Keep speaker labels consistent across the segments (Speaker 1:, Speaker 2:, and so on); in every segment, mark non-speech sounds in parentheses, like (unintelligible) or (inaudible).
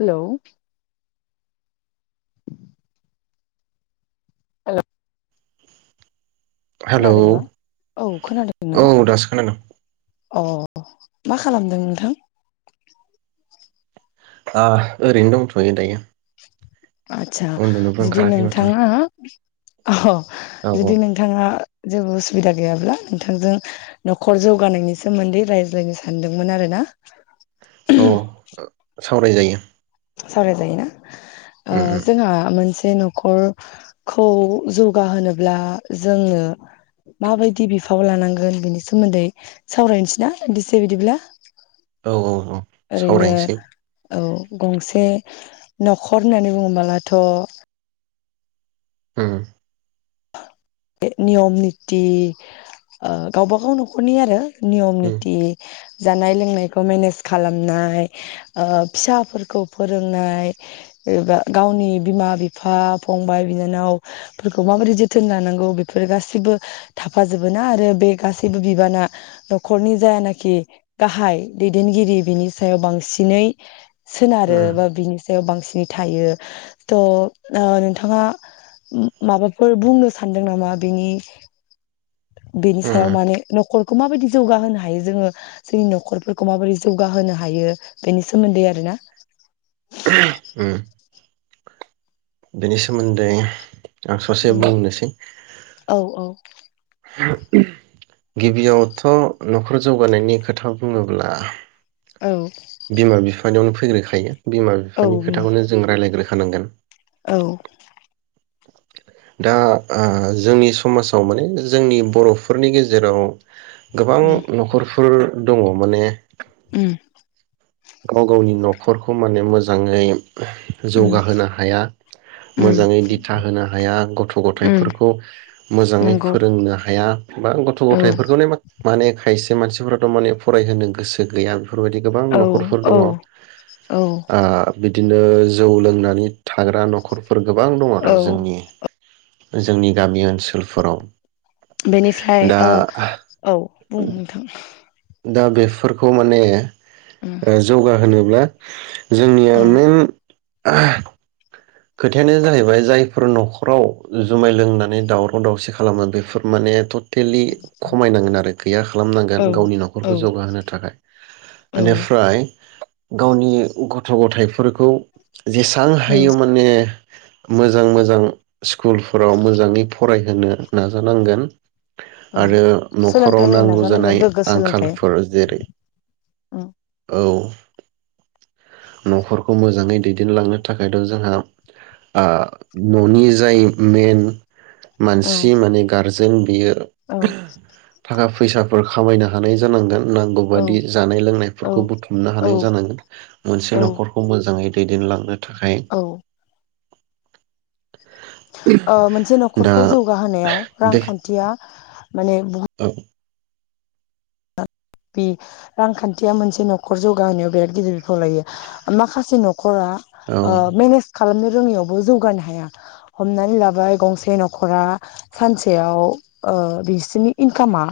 Speaker 1: Hello. औ
Speaker 2: hello
Speaker 1: खोनादोंना औ खोनादोंना?
Speaker 2: औ दासो खोनादों
Speaker 1: अ मा खालामदों नोंथां?
Speaker 2: ओ ओरैनो दंथ'यो दायो।
Speaker 1: आतसा
Speaker 2: उन्दुनोबो
Speaker 1: जुदि
Speaker 2: ओंखाराखै माथो
Speaker 1: नोंथाङा अ
Speaker 2: औ
Speaker 1: जुदि नोंथाङा जेबो उसुबिदा गैयाब्ला नोंथांजों न'खर जौगानायनि सोमोन्दै रायज्लायनो सानदोंमोन आरोना।
Speaker 2: औ सावराय जायो।
Speaker 1: सावराय जायो ना? ओ
Speaker 2: उम
Speaker 1: जोंहा मोन न'खरखौ जौगाहोब्ला जोंनो माबायदि बिफाव लानांगोन बेनि सोमोन्दै सावरायनोसैना दान्दिसे बिदिब्ला।
Speaker 2: औ औ। औ
Speaker 1: ओरैनो
Speaker 2: सावरायनोसै
Speaker 1: औ गंसे न'खर होननानै बुङबोलाथ'
Speaker 2: उम्म
Speaker 1: नियम निति ओ गावबागाव न'खरनि आरो नियम
Speaker 2: उम
Speaker 1: निति जानाय लोंनायखौ मेनेज खालामनाय ओ फिसाफोरखौ फोरोंनाय एबा गावनि बिमा बिफा फंबाय बिनानावफोरखौ माबो जोथोन लानांगौ बेफोर गासैबो थाफाजोबो ना आरो बे गासैबो बिबाना न'खरनि जायानोखि गाहाय दैदेनगिरि बिनि सायाव बांसिनै
Speaker 2: उम
Speaker 1: सोनारोबा बिनि सायाव बांसिन थायो थ नोंथाङा फोर बुंनो सानदों नामा बिनि बेनि
Speaker 2: उम
Speaker 1: सायाव माने न'खरखौ माबायदि जौगाहोनो हायो जोङो जोंनि न'खरफोरखौ माबायदि जौगाहोनो हायो बेनि सोमोन्दै आरो ना।
Speaker 2: उम्म बेनि सोमोन्दै आं ससे
Speaker 1: उम
Speaker 2: बुंनोसै।
Speaker 1: औ औ
Speaker 2: गिबियावथ' न'खर जौगानायनि खोथा बुङोब्ला
Speaker 1: औ।
Speaker 2: बिमा बिफानियावनो फैग्रोखायो। बिमा
Speaker 1: औ
Speaker 2: बिफानि खोथाखौनो जों राय्लायग्रो खानांगोन
Speaker 1: औ।
Speaker 2: दा ओ जोंनि समाजाव माने जोंनि बर'फोरनि गेजेराव गोबां
Speaker 1: उम
Speaker 2: न'खर फोर दङ माने
Speaker 1: उम।
Speaker 2: गाव गावनि न'खरखौ माने मोजाङै
Speaker 1: उम
Speaker 2: जौगाहोनो हाया मोजाङै दिथा होनो हाया गथ'
Speaker 1: उम
Speaker 2: गथाइफोरखौ मोजाङै
Speaker 1: नंगौ
Speaker 2: फोरोंनो हाया। बा गथ'
Speaker 1: औ
Speaker 2: गथाय फोरखौनो माने खायसे मानसि फोराथ' माने फरायहोनो गोसो गैया। बेफोरबादि गोबां
Speaker 1: औ
Speaker 2: नखर फोर
Speaker 1: औ
Speaker 2: दङ
Speaker 1: औ
Speaker 2: आ बिदि नो जौ लोंनानै थाग्रा नखरफोर गोबां दं
Speaker 1: औ
Speaker 2: आरो जोंनि जोंनि गामि ओनसोल फोराव
Speaker 1: बेनिफ्राय आ औ बुं नोंथां।
Speaker 2: दा बेफोरखौ माने
Speaker 1: उम
Speaker 2: ओ जौगाहोनो ब्ला जोंनिया
Speaker 1: औ
Speaker 2: मेइन आ खोथायानो जाहैबाय जायफोर नखराव जुमाय लोंनानै दावराव दावसि खालामो बेफोर माने थ टेलि खमायनांगोन आरो गैया
Speaker 1: औ
Speaker 2: खालामनांगोन गावनि
Speaker 1: औ
Speaker 2: नखरखौ जौगाहोनो थाखाय
Speaker 1: औ
Speaker 2: एनिफ्राय गावनि गथ गथायाइ फोरखौ जेसां हायो यो मोजां मोजां स्कुल फोराव मोजाङै फरायहोनो नाजानांगोन।
Speaker 1: औ
Speaker 2: आरो नखराव
Speaker 1: सोलोंथाइ होनो
Speaker 2: नांगौ
Speaker 1: नाजानांगोन
Speaker 2: जानाय
Speaker 1: गोग्गो सोलोंथाइ
Speaker 2: आंखालफोर जेरै
Speaker 1: उम
Speaker 2: औ। नखरखौ मोजाङै दैदेनलांनो थाखाय नो जोंहा ओ ननि जाय मेन
Speaker 1: औ
Speaker 2: मानसि माने गारजेन जों बियो
Speaker 1: औ
Speaker 2: थाखा फैसा फोर खामायनो हानाय जानांगोन। नांगौ
Speaker 1: औ
Speaker 2: बादि जानाय लोंनाय फोरखौ बुथुमनो
Speaker 1: औ
Speaker 2: हानाय जानांगोन मोनसे नखरखौ मोजाङै दैदेनलांनो थाखाय।
Speaker 1: औ औ मोनसे
Speaker 2: दा
Speaker 1: नख'रखौ जौगाहोनायाव
Speaker 2: बे
Speaker 1: रांखान्थिया माने बहुत
Speaker 2: औ
Speaker 1: बि रांखान्थिया मोनसे नखर जौगाहोनायाव बिराद गिदिर बिफाव लायो माखासे नख रआ
Speaker 2: औ
Speaker 1: मेनेज खालामनो रोङियावबो जौगानो हाया हमनानै लाबाय गंसे नखरा सानसेयाव ओ बिसोरनि इनकामा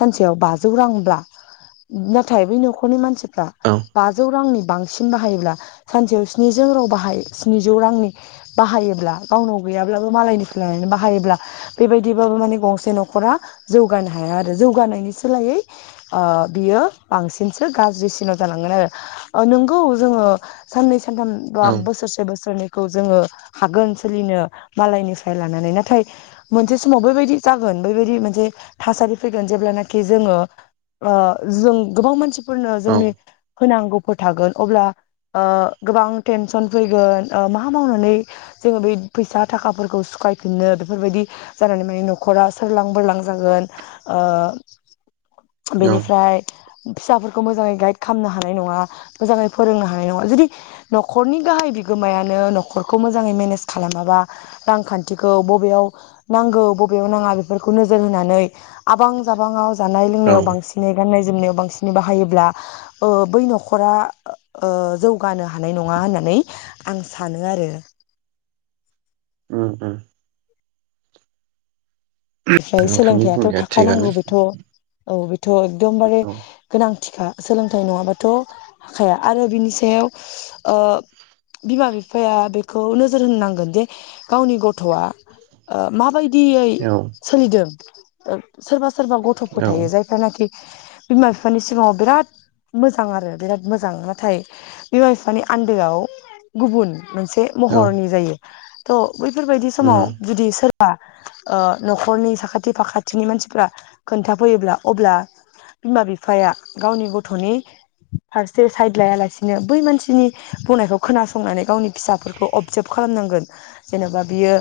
Speaker 1: सानसेयाव बाजौ रांब्ला नाथाय बै नखरनि मानसि
Speaker 2: औ
Speaker 1: बाजौ रांनि बांसिन बाहायोब्ला सानसेयाव स्निजौ राव बाहाय स्निजौ रांनि बाहायोब्ला गावनाव गैयाब्लाबो मालायनिफ्राय लानानै बाहायोब्ला बेबायदिबाबो माने गंसे न'खरा जौगानो हाया आरो जौगानायनि सोलायै ओ बियो बांसिनसो गाज्रिसिनाव जालांगोन आरो नोंगौ जोङो साननै
Speaker 2: औ
Speaker 1: सानथाम बोसोरसे बोसोरनै खौ जोङो हागोन सोलिनो मालायनिफ्राय लानानै नाथाय मोनसे समाव बेबायदि जागोन बेबायदि मोनसे थासारि फैगोन जेब्लानाखि जोङो ओ जों गोबां मानसि फोरनो जोंनि
Speaker 2: औ
Speaker 1: होनांगौ थागोन अब्ला गोबां ओ टेनसन फैगोन मा मावनानै जोङो बै फैसा थाखाफोरखौ सुख'फिननो बेफोरबायदि जानानै माने न'खरा सोरलां बोरलां जागोन। ओ
Speaker 2: औ
Speaker 1: बेनिफ्राय फिसाफोरखौ मोजाङै गाइद खालामनो हानाय नङा मोजाङै फोरोंनो हानाय नङा जुदि न'खरनि गाहाय बिगोमायानो न'खरखौ मोजाङै मेनेज खालामाबा रांखान्थिखौ बबेयाव नांगौ बबेयाव नाङा बेफोरखौ नोजोर होनानै आबां जाबाङाव
Speaker 2: औ
Speaker 1: जानाय-लोंनायाव बांसिनै गाननाय जोमनायाव बांसिनै बायोब्ला ओ बै न'खरा ओ जौगानो हानाय नङा होननानै आं सानो आरो।
Speaker 2: उम उम।
Speaker 1: ओमफ्राय
Speaker 2: नोंथांनि
Speaker 1: सोलोंथाइयाथ'
Speaker 2: बुंनाया थिगानो
Speaker 1: थाखानांगौ बेथ' औ एकदमबारे
Speaker 2: औ
Speaker 1: गोनां सोलोंथाइ नङाबाथ' हाखाया आरो बिनि सायाव ओ बिमा-बिफाया बेखौ नोजोर होनांगोनदि गावनि गथ'आ माबायदि
Speaker 2: औ
Speaker 1: (unintelligible) सोरबा सोरबा गथ'फोर
Speaker 2: औ
Speaker 1: थायो जायफ्रानाखि बिमा-बिफानि सिगाङाव बिराद मोजां आरो बिराद मोजां नाथाय बिमा-बिफानि आन्दोआव गुबुन। मोनसे
Speaker 2: औ
Speaker 1: महरनि जायो। थ' बैफोरबायदि समाव
Speaker 2: उम
Speaker 1: जुदि सोर बा ओ न'खरनि साखाथि फाखाथिनि मानसिफ्रा खोन्थाफैयोब्ला अब्ला बिमा बिफाया गावनि गथ'नि फारसे साइड लायालासिनो बै मानसिनि बुंनायखौ खोनासंनानै गावनि फिसाफोरखौ अबजार्भ खालामनांगोन। जेन'बा बियो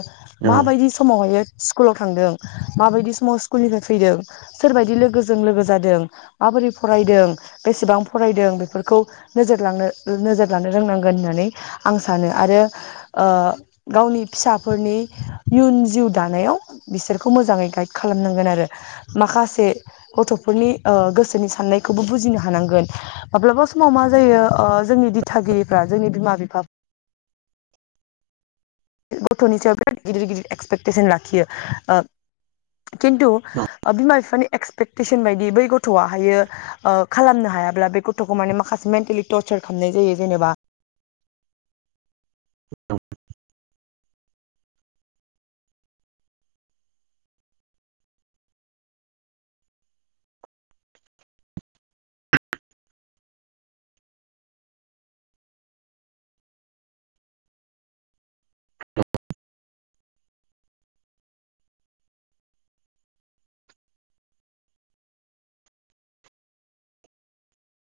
Speaker 2: औ
Speaker 1: माबायदि समावहायो स्कुलाव थांदों, माबायदि समाव स्कुलनिफ्राय फैदों, सोरबायदि लोगोजों लोगो जादों, माबोरै फरायदों बेसेबां फरायदों, बेफोरखौ नोजोर लांनो नोजोर लानो रोंनांगोन होननानै आं सानो आरो गावनि फिसाफोरनि इयुन जिउ दानायाव। बिसोरखौ मोजाङै गाइड खालामनांगोन आरो माखासे गथ'फोरनि गोसोनि साननायखौबो बुजिनो हानांगोन। माब्लाबा समाव मा जायो जोंनि दिथागिरिफ्रा जोंनि बिमा-बिफा गथ'नि सायाव बिराद गिदिर गिदिर एक्सपेक्टेसन लाखियो ओ खिन्थु बिमा बिफानि एक्सपेक्टेसन बायदि बै गथ'आ हायो ओ खालामनो हायाब्ला बे गथ'खौ माने माखासे मेन्टेलि टरसार खालामनाय जायो जेनेबा